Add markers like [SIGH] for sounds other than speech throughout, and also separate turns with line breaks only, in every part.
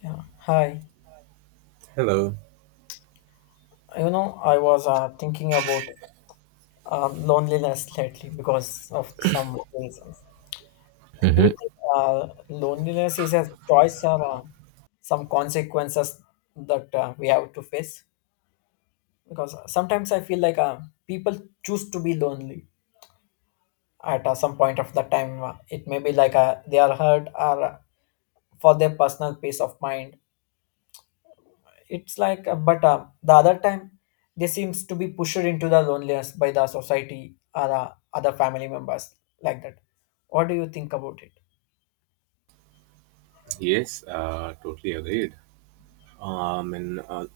Yeah, hi.
Hello.
You know, I was thinking about loneliness lately because of some reasons. Do you think loneliness is a choice or some consequences that we have to face? Because sometimes I feel like people choose to be lonely at some point of the time. It may be like they are hurt or for their personal peace of mind. It's like but The other time they seems to be pushed into the loneliness by the society or other family members, like that. What do you think about it?
Yes, Totally agreed. Um, and uh,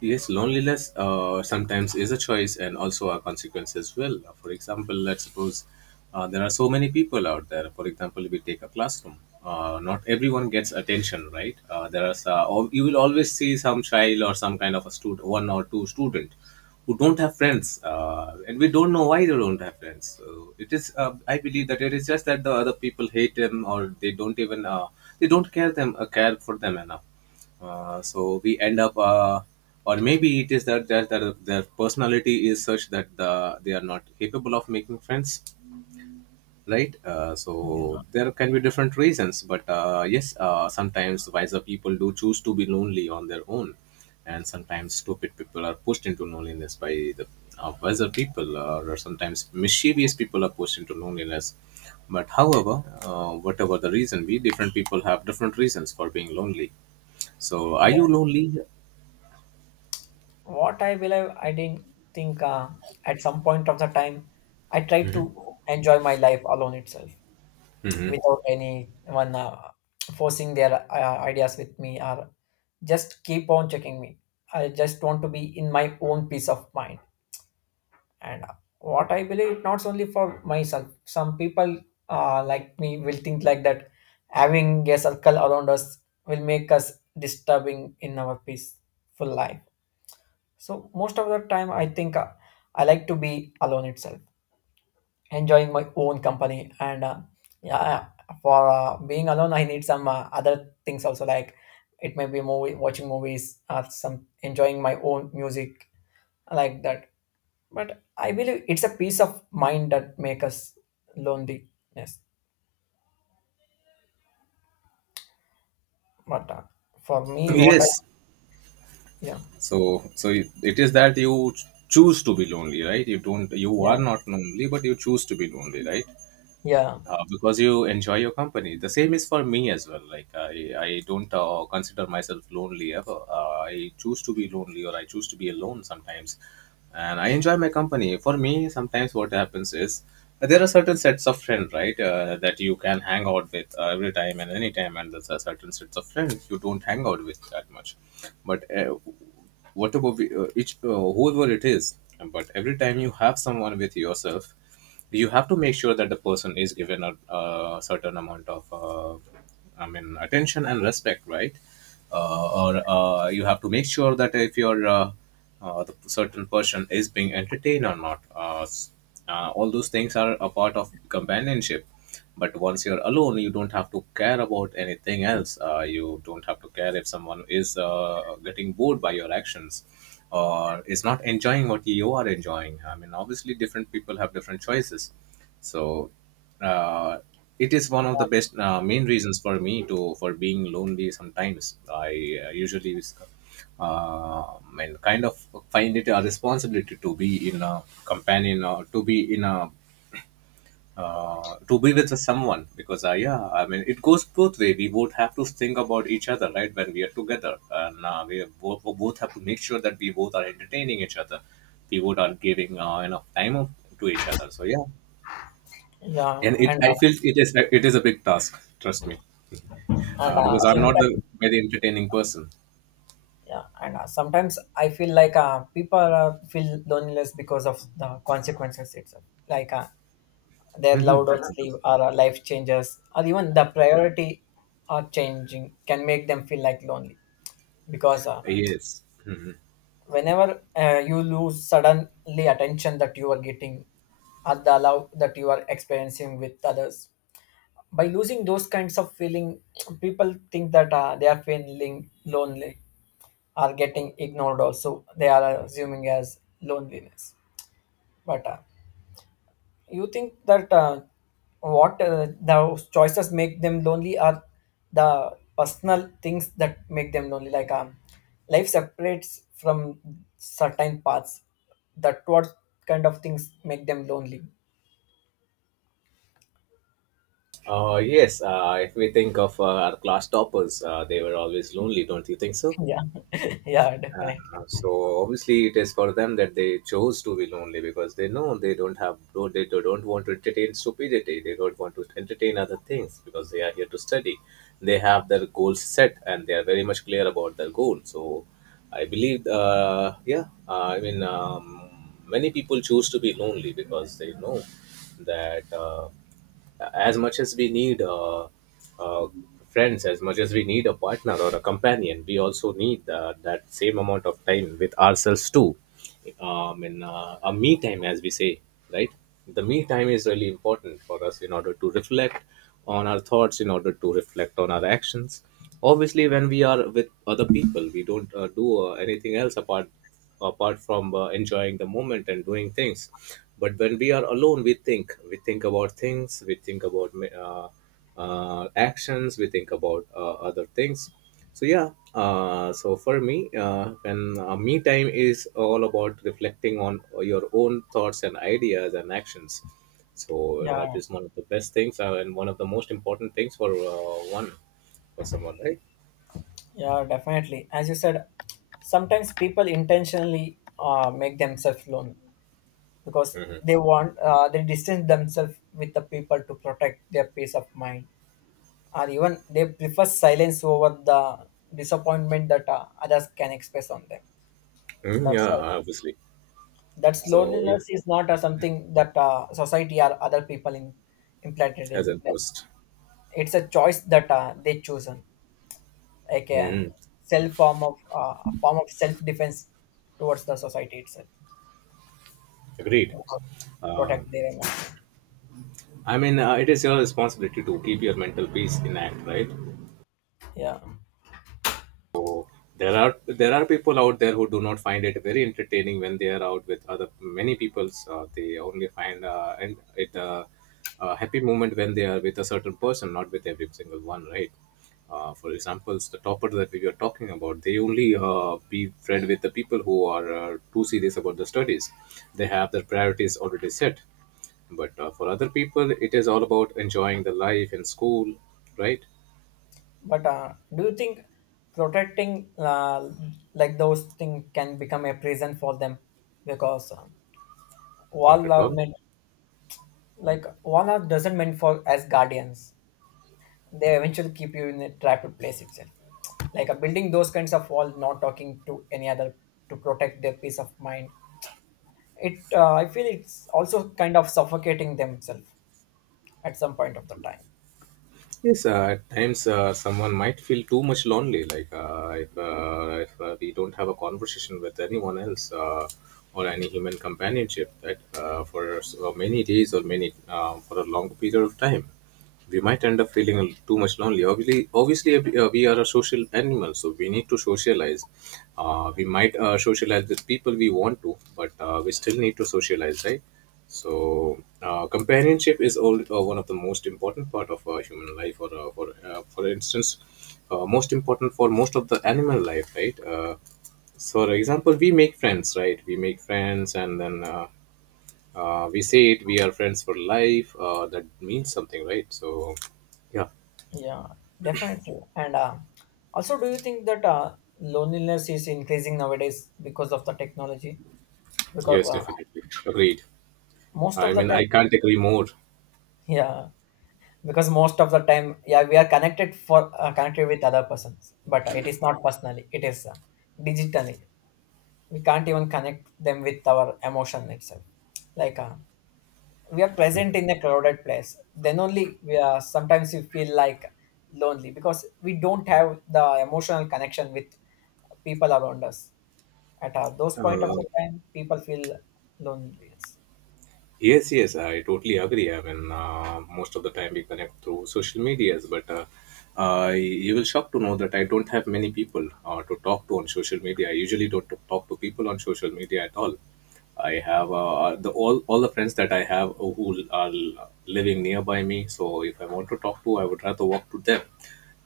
Yes, Loneliness sometimes is a choice and also a consequence as well. For example, let's suppose there are so many people out there. For example, if we take a classroom, not everyone gets attention, right? You will always see some child or some kind of a student, one or two student, who don't have friends, and we don't know why they don't have friends. I believe that it is just that the other people hate them or they don't even they don't care for them enough so we end up or maybe it is that their personality is such that they are not capable of making friends right? So
Yeah,
there can be different reasons, but sometimes wiser people do choose to be lonely on their own, and sometimes stupid people are pushed into loneliness by the wiser people, or sometimes mischievous people are pushed into loneliness. But however, whatever the reason be, different people have different reasons for being lonely. So are you
yeah.
lonely?
What I believe, I didn't think at some point of the time, I tried to enjoy my life alone itself, without anyone forcing their ideas with me or just keep on checking me. I just want to be in my own peace of mind. And what I believe, not only for myself, some people like me will think like that. Having a circle around us will make us disturbing in our peaceful life. So most of the time I think I like to be alone itself, enjoying my own company. And yeah For being alone, I need some other things also, like it may be movie watching movies or some enjoying my own music, like that. But I believe it's a peace of mind that make us loneliness. But for me what I
Yes.
yeah
So it is that you choose to be lonely, right? You
yeah
are not lonely, but you choose to be lonely, right?
yeah
Because you enjoy your company. The same is for me as well. Like I don't consider myself lonely ever. I choose to be lonely or I choose to be alone sometimes, and I enjoy my company. For me, sometimes what happens is there are certain sets of friends, right, that you can hang out with every time and any time, and there's a certain sets of friends you don't hang out with that much. But whatever we, each whoever it is, but every time you have someone with yourself you have to make sure that the person is given a certain amount of I mean attention and respect, right? Or You have to make sure that if you're the certain person is being entertained or not. All those things are a part of companionship, but once you're alone you don't have to care about anything else. You don't have to care if someone is getting bored by your actions or is not enjoying what you are enjoying. I mean, obviously different people have different choices, so uh, it is one of the best main reasons for me to for being lonely sometimes. I uh, usually uh, and kind of find it a responsibility to be in a companion or to be in a to be with someone, because yeah, I mean, it goes both way. We both have to think about each other, right, when we are together, and we both have to make sure that we both are entertaining each other, we both are giving enough time to each other, so yeah.
yeah
And it
and
I
uh,
feel it is a big task, trust me.
and
Because I'm not the
sometimes
very entertaining person.
yeah and Sometimes I feel like people feel loneliness because of the consequences itself. Like their loved
[LAUGHS] It
ones leave or life changes, or even the priority are changing can make them feel like lonely. Because
is. Yes.
whenever you lose suddenly attention that you are getting at the love that you are experiencing with others, by losing those kinds of feeling, people think that they are feeling lonely, or getting ignored also they are assuming as loneliness. But you think that what the choices make them lonely are the personal things that make them lonely. Like life separates from certain paths. That what kind of things make them lonely.
Yes if we think of our class toppers, they were always lonely, don't you think so?
Yeah, [LAUGHS] yeah, definitely.
So obviously it is for them that they chose to be lonely, because they know they don't want to entertain stupidity, they don't want to entertain other things because they are here to study. They have their goals set and they are very much clear about their goal. So I believe yeah I mean Many people choose to be lonely because they know that as much as we need uh, friends, as much as we need a partner or a companion, we also need that same amount of time with ourselves too. And A me time, as we say, right? The me time is really important for us in order to reflect on our thoughts, in order to reflect on our actions. Obviously, when we are with other people, we don't do anything else apart from enjoying the moment and doing things. But when we are alone, we think about things, we think about uh, actions, we think about other things. So for me, when me time is all about reflecting on your own thoughts and ideas and actions. So
Yeah,
that is one of the best things and one of the most important things for one for someone, right?
yeah, definitely. As you said, sometimes people intentionally make themselves lonely because they want they distance themselves with the people to protect their peace of mind, or even they prefer silence over the disappointment that others can express on them.
Mm,
That's
yeah,
why
obviously
that
so it
loneliness is not something that society or other people in, implanted in
has a
them.
boost.
It's a choice that they chosen, like a
Mhm.
self form of a form of self defense towards the society itself,
Agreed.
to protect
Um,
their emotions.
I mean, it is your responsibility to keep your mental peace intact, right?
Yeah,
There are people out there who do not find it very entertaining when they are out with other many people. They only find and it a happy moment when they are with a certain person, not with every single one, right? For examples, the topper that we were talking about, they only be friend with the people who are too serious about the studies. They have their priorities already set. But for other people, it is all about enjoying the life in school, right?
but do you think protecting like those things can become a prison for them? Because
Not
wall
at
are
all.
meant, like wall are doesn't meant for as guardians. They eventually keep you in a trapped place itself, like a building those kinds of wall, not talking to any other to protect their peace of mind. It I feel it's also kind of suffocating themselves at some point of the time.
Yes, at times someone might feel too much lonely. Like if we don't have a conversation with anyone else or any human companionship, that many days or many for a long period of time, we might end up feeling too much lonely. Obviously, we are a social animal, so we need to socialize. We might socialize with people we want to, but we still need to socialize, right? So, companionship is all, one of the most important part of human life. Or, for instance, most important for most of the animal life, right? So, for example, we make friends, right? We make friends, and then we say it. We are friends for life. That means something, right? So, yeah,
Yeah, definitely. And also, do you think that loneliness is increasing nowadays because of the technology? Because
yes, definitely agreed.
most
I
of the
mean,
time,
I can't agree more.
yeah, because most of the time, yeah, we are connected for connected with other persons, but it is not personally, it is digitally. We can't even connect them with our emotion itself. Like we are present in a crowded place, then only we are sometimes we feel like lonely because we don't have the emotional connection with people around us. At those point of
Uh,
the time people feel loneliness.
Yes, yes, I totally agree. I mean, most of the time we connect through social medias, but you will shocked to know that I don't have many people to talk to on social media. I usually don't talk to people on social media at all. I have the all the friends that I have who are living nearby me. So if I want to talk to, I would rather walk to them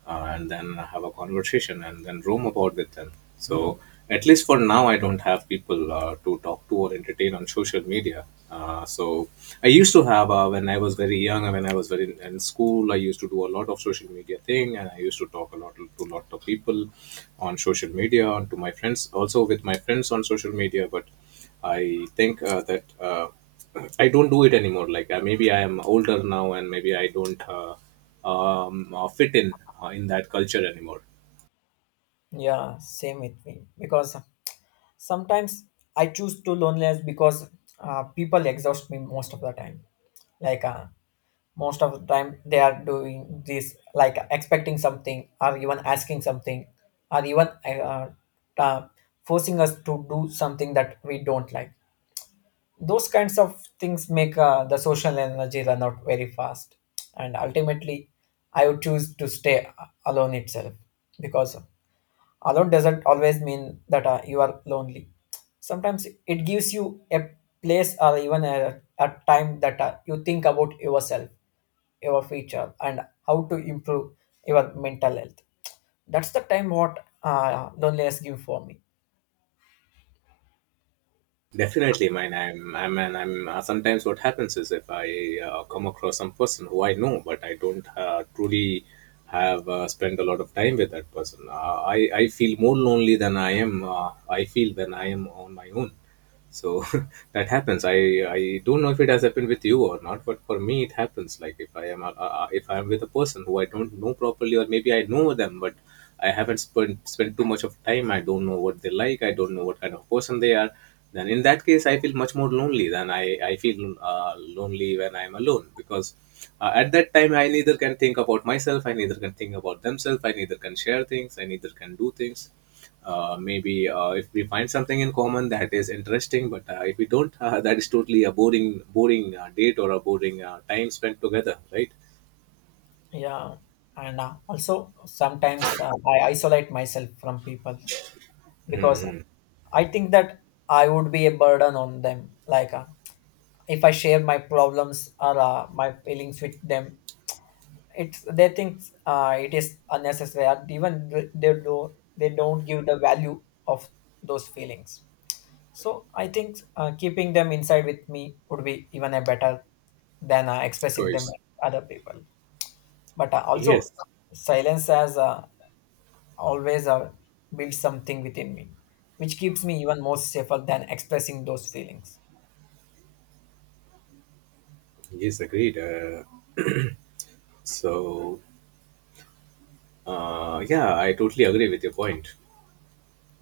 and then have a conversation and then roam about with them. So at least for now, I don't have people to talk to or entertain on social media. So I used to have when I was very young, when I was in school, I used to do a lot of social media thing, and I used to talk a lot to a lot of people on social media, and to my friends, also with my friends on social media. But I think that. I don't do it anymore. Like maybe I am older now, and maybe I don't fit in that culture anymore.
Yeah, same with me, because sometimes I choose to loneliness because people exhaust me most of the time. Like most of the time they are doing this, like expecting something or even asking something, or even uh, forcing us to do something that we don't like. Those kinds of things make the social energy run out very fast. And ultimately, I would choose to stay alone itself, because alone doesn't always mean that you are lonely. Sometimes it gives you a place or even a time that you think about yourself, your future, and how to improve your mental health. That's the time what loneliness give for me.
Definitely, mine. I'm. I'm. And I'm. Sometimes what happens is if I come across some person who I know, but I don't truly have spent a lot of time with that person. I feel more lonely than I am. I feel when I am on my own. So [LAUGHS] that happens. I don't know if it has happened with you or not, but for me it happens like if I am if I am with a person who I don't know properly, or maybe I know them but I haven't spent too much of time, I don't know what they like, I don't know what kind of person they are. Then in that case I feel much more lonely than I feel lonely when I'm alone. Because at that time I neither can think about myself, I neither can think about themselves, I neither can share things, I neither can do things. Maybe If we find something in common that is interesting, but if we don't, that is totally a boring date or a boring time spent together, right?
Yeah, and also sometimes I isolate myself from people because
Mm-hmm.
I think that I would be a burden on them. Like if I share my problems or my feelings with them, it's they think it is unnecessary, and even they do they don't give the value of those feelings. So I think keeping them inside with me would be even a better than expressing them with
Choice.
other people. But also
Yes.
silence has always built something within me, which keeps me even more safer than expressing those feelings.
Yes Agreed. So yeah, I totally agree with your point.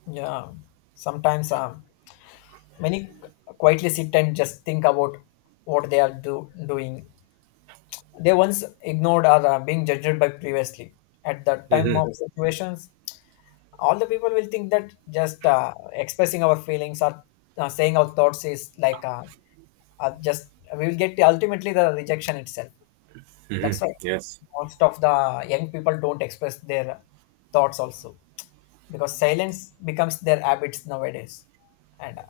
Yeah, sometimes many quietly sit and just think about what they are doing they once ignored or are being judged by previously. At the time
Mm-hmm.
of situations, all the people will think that just expressing our feelings or saying our thoughts is like just we will get ultimately the rejection itself. That's why
yes
most of the young people don't express their thoughts also, because silence becomes their habits nowadays, and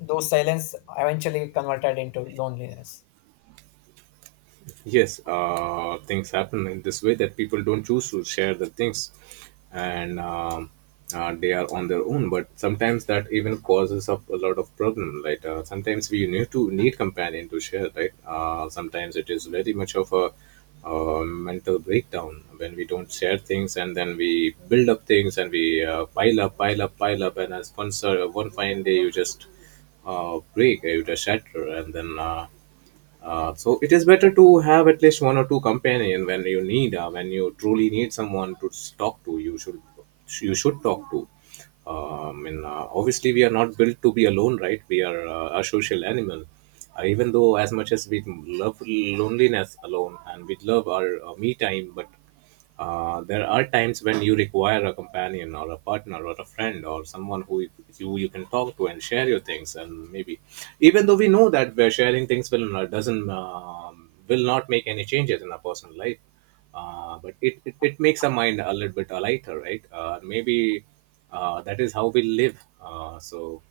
those silence eventually converted into loneliness.
yes, things happen in this way that people don't choose to share the things and they are on their own, but sometimes that even causes of a lot of problem, like sometimes we need to need companion to share, right? Sometimes it is very much of a mental breakdown when we don't share things, and then we build up things and we pile up and as one fine day you just break, you just shatter, and then so it is better to have at least one or two companion when you need, when you truly need someone to talk to, you should talk to. Obviously, we are not built to be alone, right? We are a social animal. Even though, as much as we love loneliness alone, and we love our me time, but there are times when you require a companion or a partner or a friend or someone who you can talk to and share your things. And maybe, even though we know that we're sharing things will not, doesn't will not make any changes in our personal life, but it makes our mind a little bit lighter, right? Maybe that is how we live. uh, so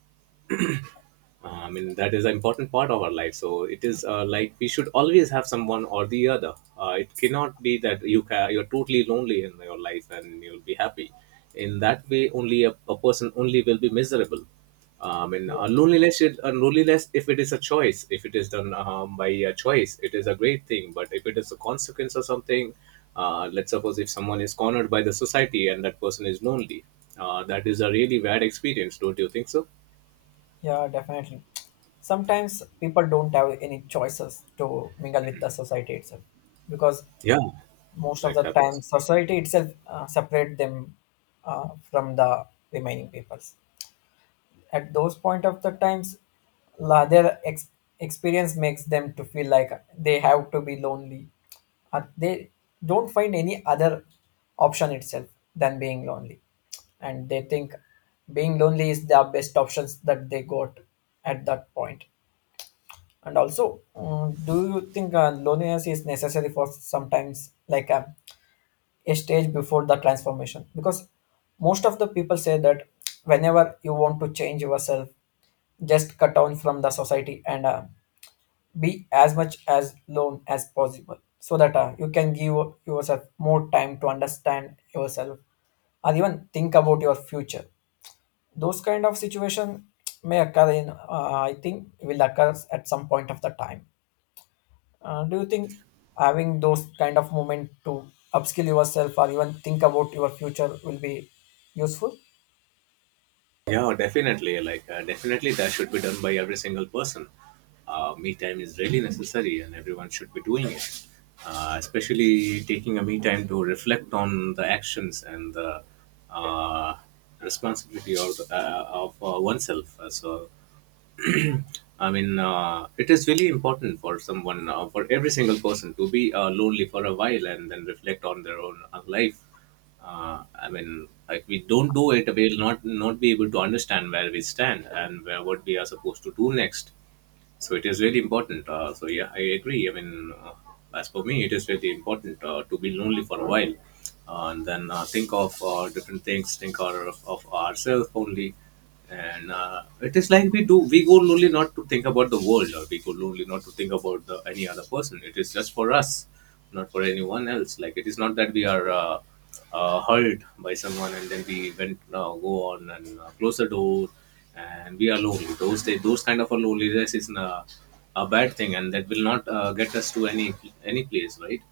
uh, I mean, That is an important part of our life. So it is like we should always have someone or the other. It cannot be that you're totally lonely in your life and you'll be happy. In that way, only a person only will be miserable.
Yeah,
Loneliness, loneliness, if it is a choice, if it is done by a choice, it is a great thing. But if it is a consequence or something, let's suppose if someone is cornered by the society and that person is lonely, that is a really bad experience, don't you think so?
yeah, definitely. Sometimes people don't have any choices to mingle with the society itself, because
Yeah,
most of
that
the time
happens.
society itself separate them from the remaining peoples. At those point of the times, their experience makes them to feel like they have to be lonely. They don't find any other option itself than being lonely, and they think being lonely is the best options that they got at that point. And also, do you think loneliness is necessary for sometimes like a stage before the transformation? Because most of the people say that whenever you want to change yourself, just cut down from the society and be as much as lone as possible, so that you can give yourself more time to understand yourself or even think about your future. Those kind of situation may occur I think, will occur at some point of the time. Do you think having those kind of moment to upskill yourself or even think about your future will be useful?
Yeah, definitely. Like, definitely, that should be done by every single person. Me time is really necessary, and everyone should be doing it. Especially taking a me time to reflect on the actions and the uh, responsibility of oneself. It is really important for someone, for every single person to be lonely for a while and then reflect on their own life. If we don't do it, we'll not be able to understand where we stand and where what we are supposed to do next. So it is really important. So yeah, I agree. As for me, it is really important to be lonely for a while and then think of different things, think of ourselves only. And it is like we do, we go lonely not to think about the world, or we go lonely not to think about any other person. It is just for us, not for anyone else. Like, it is not that we are hurt by someone and then we went go on and close the door and we are lonely. Those kind of a loneliness is a bad thing, and that will not get us to any place, right?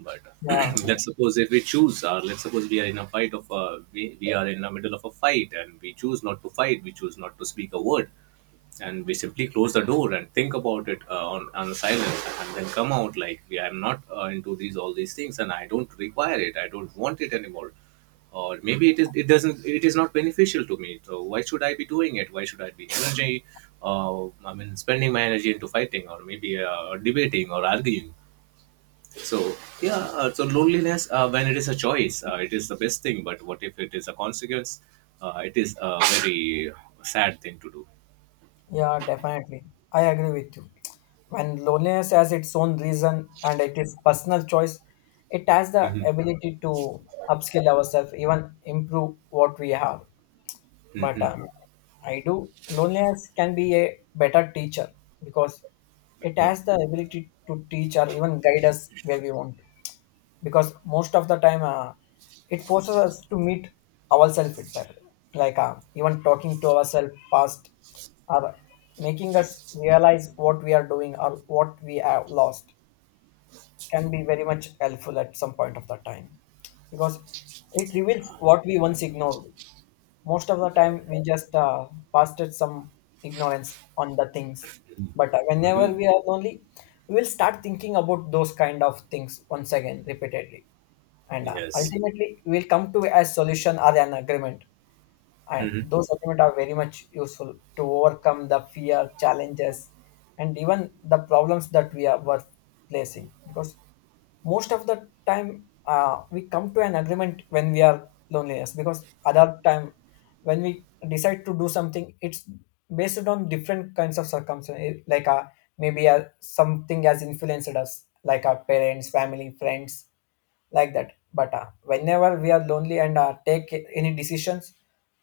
But
Yeah,
[CLEARS THROAT] let's suppose if we choose, or let's suppose we are in a fight of a we are in the middle of a fight and we choose not to fight, we choose not to speak a word, and we simply close the door and think about it on silence, and then come out like, I'm not into these all these things and I don't require it, I don't want it anymore. Or maybe it is it doesn't it is not beneficial to me, so why should I be doing it? Why should I be energy, spending my energy into fighting, or maybe debating or arguing? So yeah uh, so loneliness, when it is a choice, it is the best thing. But what if it is a consequence? It is a very sad thing to do.
yeah, definitely. I agree with you. When loneliness has its own reason and it is personal choice, it has the
Mhm.
ability to upskill ourselves, even improve what we have. But
Mhm.
I do loneliness can be a better teacher, because it has the ability to teach or even guide us where we want. Because most of the time it forces us to meet ourselves itself, like even talking to ourselves past, or making us realize what we are doing or what we have lost can be very much helpful at some point of the time. Because it reveals what we once ignored. Most of the time we just passed it some ignorance on the things. But whenever we are lonely, we will start thinking about those kind of things once again repeatedly, and
Yes.
ultimately we'll come to a solution or an agreement. And
Hmm.
those agreements are very much useful to overcome the fear challenges and even the problems that we are were facing. Because most of the time we come to an agreement when we are loneliness. Because other time, when we decide to do something, it's based on different kinds of circumstances. Like maybe something has influenced us, like our parents, family, friends, like that. But whenever we are lonely and take any decisions,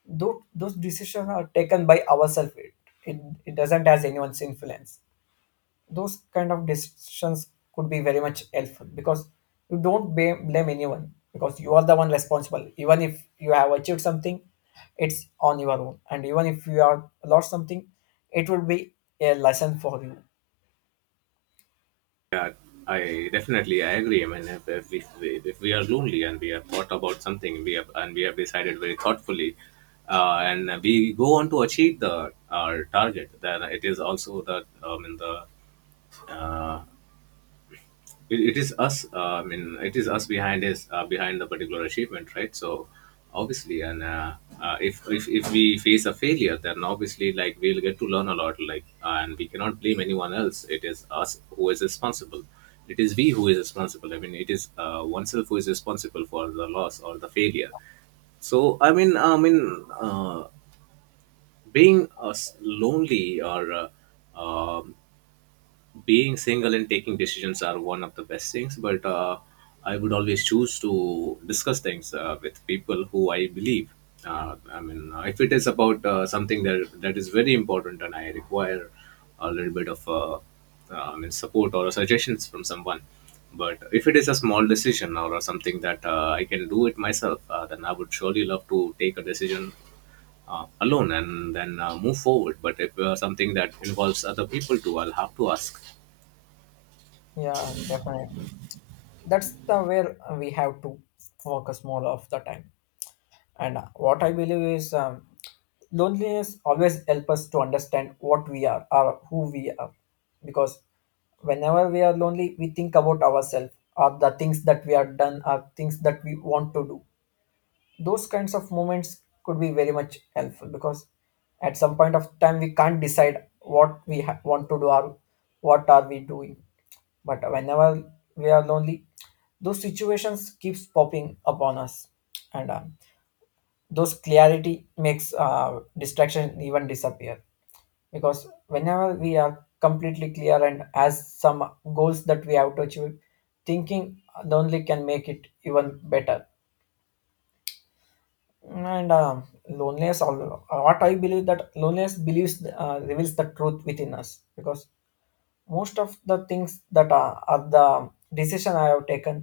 those decisions are taken by ourselves. It, it, it doesn't has anyone's influence. Those kind of decisions could be very much helpful, because you don't blame anyone, because you are the one responsible. Even if you have achieved something, it's on your own, and even if you are lost something, it will be a lesson for you.
I definitely, I agree. I mean, if we are lonely and we have thought about something, we have decided very thoughtfully, and we go on to achieve the our target, then it is also the in the uh, it is us, it is us behind, is behind the particular achievement, right? So obviously. And if, if we face a failure, then obviously, like, we'll get to learn a lot, like. And we cannot blame anyone else, it is us who is responsible, it is we who is responsible. It is oneself who is responsible for the loss or the failure. so I mean, I mean, uh, Being lonely or uh, um being single and taking decisions are one of the best things. But I would always choose to discuss things with people who I believe. If it is about something that is very important and I require a little bit of support or suggestions from someone. But if it is a small decision or something that I can do it myself, then I would surely love to take a decision alone and then move forward. But if something that involves other people too, I'll have to ask.
Yeah, definitely. That's the where we have to focus more of the time. And what I believe is loneliness always helps us to understand what we are or who we are. Because whenever we are lonely, we think about ourselves, or the things that we are done, or things that we want to do. Those kinds of moments could be very much helpful, because at some point of time we can't decide what want to do or what are we doing. But whenever we are lonely, those situations keeps popping upon us, and those clarity makes distraction even disappear because whenever we are completely clear and as some goals that we have to achieve, thinking lonely can make it even better, and what I believe that loneliness believes reveals the truth within us because most of the things that are the decision I have taken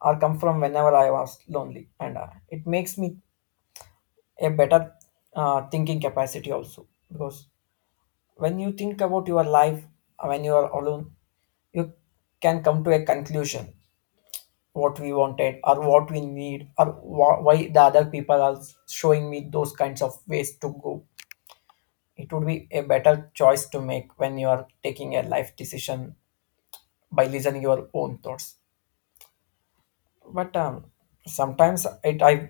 are come from whenever I was lonely, and it makes me a better thinking capacity also, because when you think about your life, when you are alone you can come to a conclusion what we wanted or what we need, or why the other people are showing me those kinds of ways to go. It would be a better choice to make when you are taking a life decision by listening your own thoughts. But sometimes it I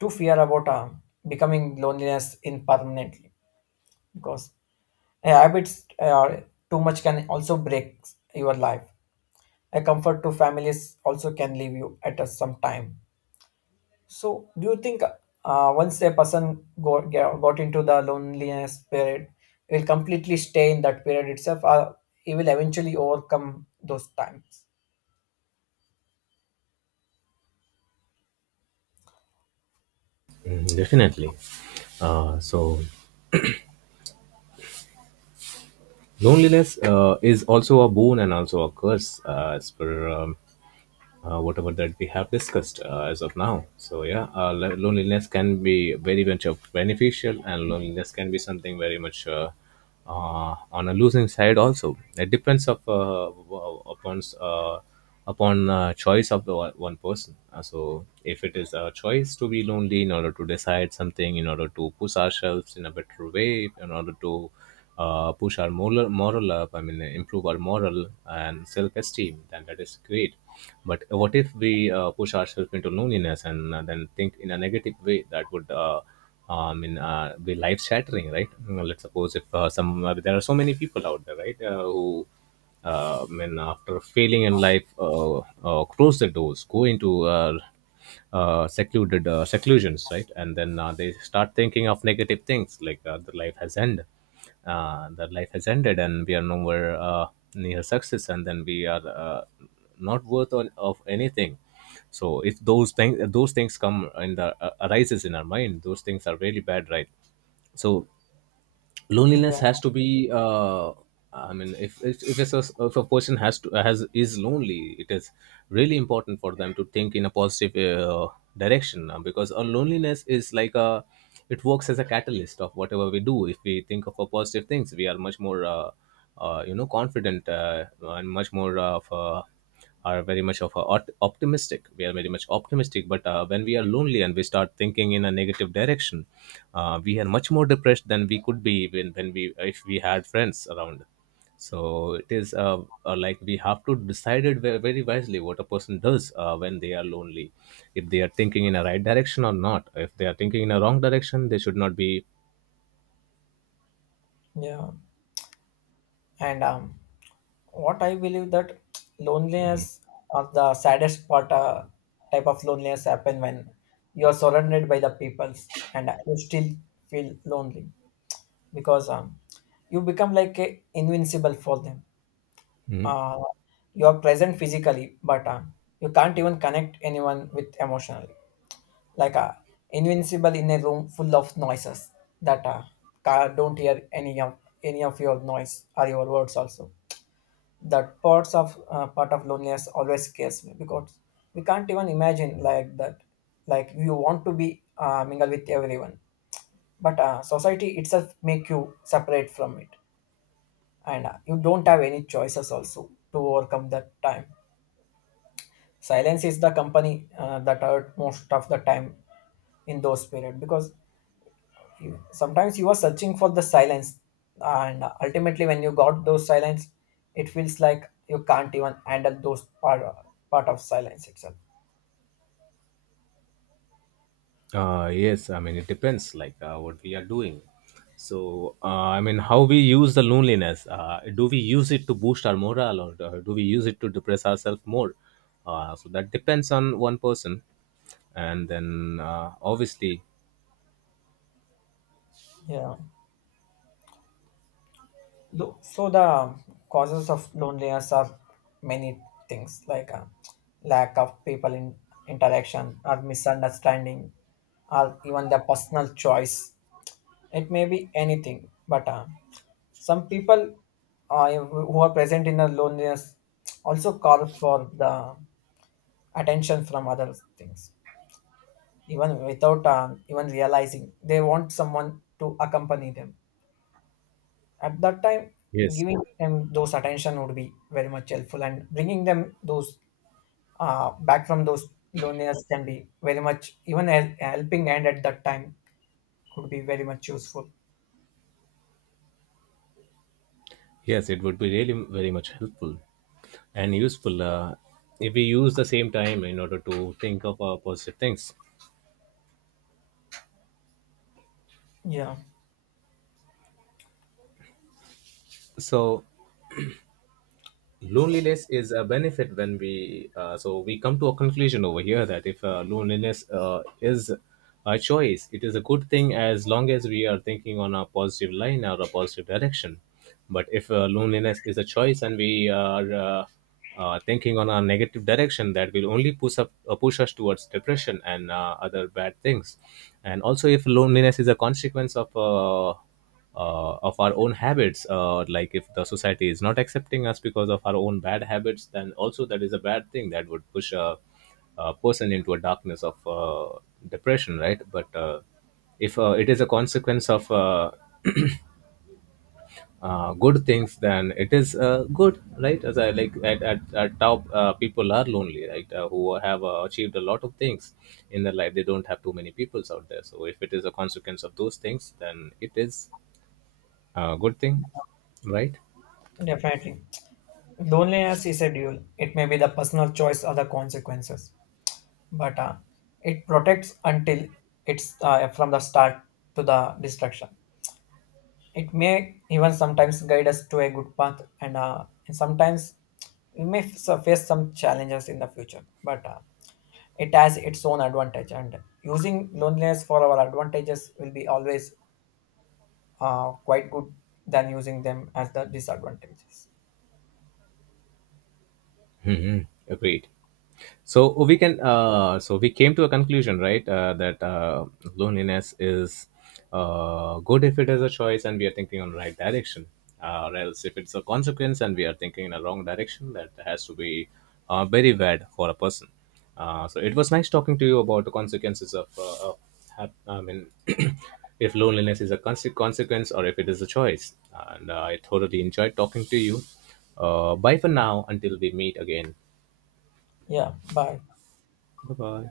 too fear about becoming loneliness in permanently, because habits too much can also break your life. A comfort to families also can leave you at a, some time. So do you think, once a person got into the loneliness period, will completely stay in that period itself, or he will eventually overcome those times?
Mm, definitely. Uh, so Loneliness, is also a boon and also a curse, as per whatever that we have discussed as of now. So yeah, loneliness can be very much of beneficial, and loneliness can be something very much on a losing side also. It depends of upon choice of the one person. So if it is a choice to be lonely in order to decide something, in order to push ourselves in a better way, in order to push our moral up, I mean, improve our moral and self esteem, then that is great. But what if we push ourselves into loneliness and then think in a negative way, that would be life shattering, right? Mm, let's suppose if some there are so many people out there, right, who after failing in life, close the doors, go into secluded seclusions, right? And then they start thinking of negative things, like the life has ended, that life has ended, and we are nowhere near success, and then we are not worth of anything. So if those things come in the arises in our mind, those things are really bad, right? So
Yeah,
loneliness has to be if it's a, if a person has to has is lonely, it is really important for them to think in a positive direction, because our loneliness is like a, it works as a catalyst of whatever we do. If we think of a positive things, we are much more you know, confident, and much more of are very much of a optimistic, we are very much optimistic. But when we are lonely and we start thinking in a negative direction, we are much more depressed than we could be when we, if we had friends around. So it is like we have to decide it very wisely what a person does when they are lonely, if they are thinking in a right direction or not. If they are thinking in a wrong direction, they should not be.
yeah. And what I believe that loneliness, or the saddest part, type of loneliness happen when you are surrounded by the peoples and you still feel lonely, because you become like a invincible for them.
Mm,
Uh, you are present physically, but you can't even connect anyone with emotionally. Like invincible in a room full of noises that don't hear any of your noise or your words also. That parts of part of loneliness always scares me because we can't even imagine like that. Like you want to be mingle with everyone, but society itself make you separate from it, and you don't have any choices also to overcome that time. Silence is the company that hurt most of the time in those period, because you, sometimes you are searching for the silence, and ultimately when you got those silence, it feels like you can't even handle part of silence itself.
Yes, I mean, it depends, like what we are doing. So, how we use the loneliness. Do we use it to boost our morale, or do we use it to depress ourselves more? That depends on one person. And then, obviously,
Yeah. So the causes of loneliness are many things, like lack of people in interaction, or misunderstanding, or even the personal choice. It may be anything, but some people who are present in the loneliness also call for the attention from other things, even without even realizing they want someone to accompany them. At that time,
yes,
giving them those attention would be very much helpful, and bringing them those back from those loneliness can be very much even a helping hand at that time, could be very much useful.
yes, it would be really very much helpful and useful, if we use the same time in order to think of positive things.
Yeah,
So,
so
loneliness is a benefit when we so we come to a conclusion over here that if loneliness is a choice, it is a good thing as long as we are thinking on a positive line or a positive direction. But if loneliness is a choice and we are thinking on a negative direction, that will only push us towards depression and other bad things. And also, if loneliness is a consequence of our own habits, like if the society is not accepting us because of our own bad habits, then also that is a bad thing that would push a person into a darkness of depression, right? But if it is a consequence of good things, then it is good, right? As I like, at top, people are lonely, right, who have achieved a lot of things in their life. They don't have too many peoples out there. So if it is a consequence of those things, then it is a good thing, right?
definitely, loneliness is a dual. It may be the personal choice or the consequences, but it protects until it's from the start to the destruction. It may even sometimes guide us to a good path, and sometimes we may so face some challenges in the future. But it has its own advantage, and using loneliness for our advantages will be always quite good than using them as the disadvantages.
Mm-hmm. Agreed. So we can so we came to a conclusion, right, that loneliness is good if it is a choice and we are thinking on right direction, or else if it's a consequence and we are thinking in a wrong direction, that has to be very bad for a person. So it was nice talking to you about the consequences of hap- i mean [CLEARS THROAT] if loneliness is a consequence or if it is a choice, and I thoroughly enjoyed talking to you. Bye for now, until we meet again.
Yeah, bye.
Bye bye.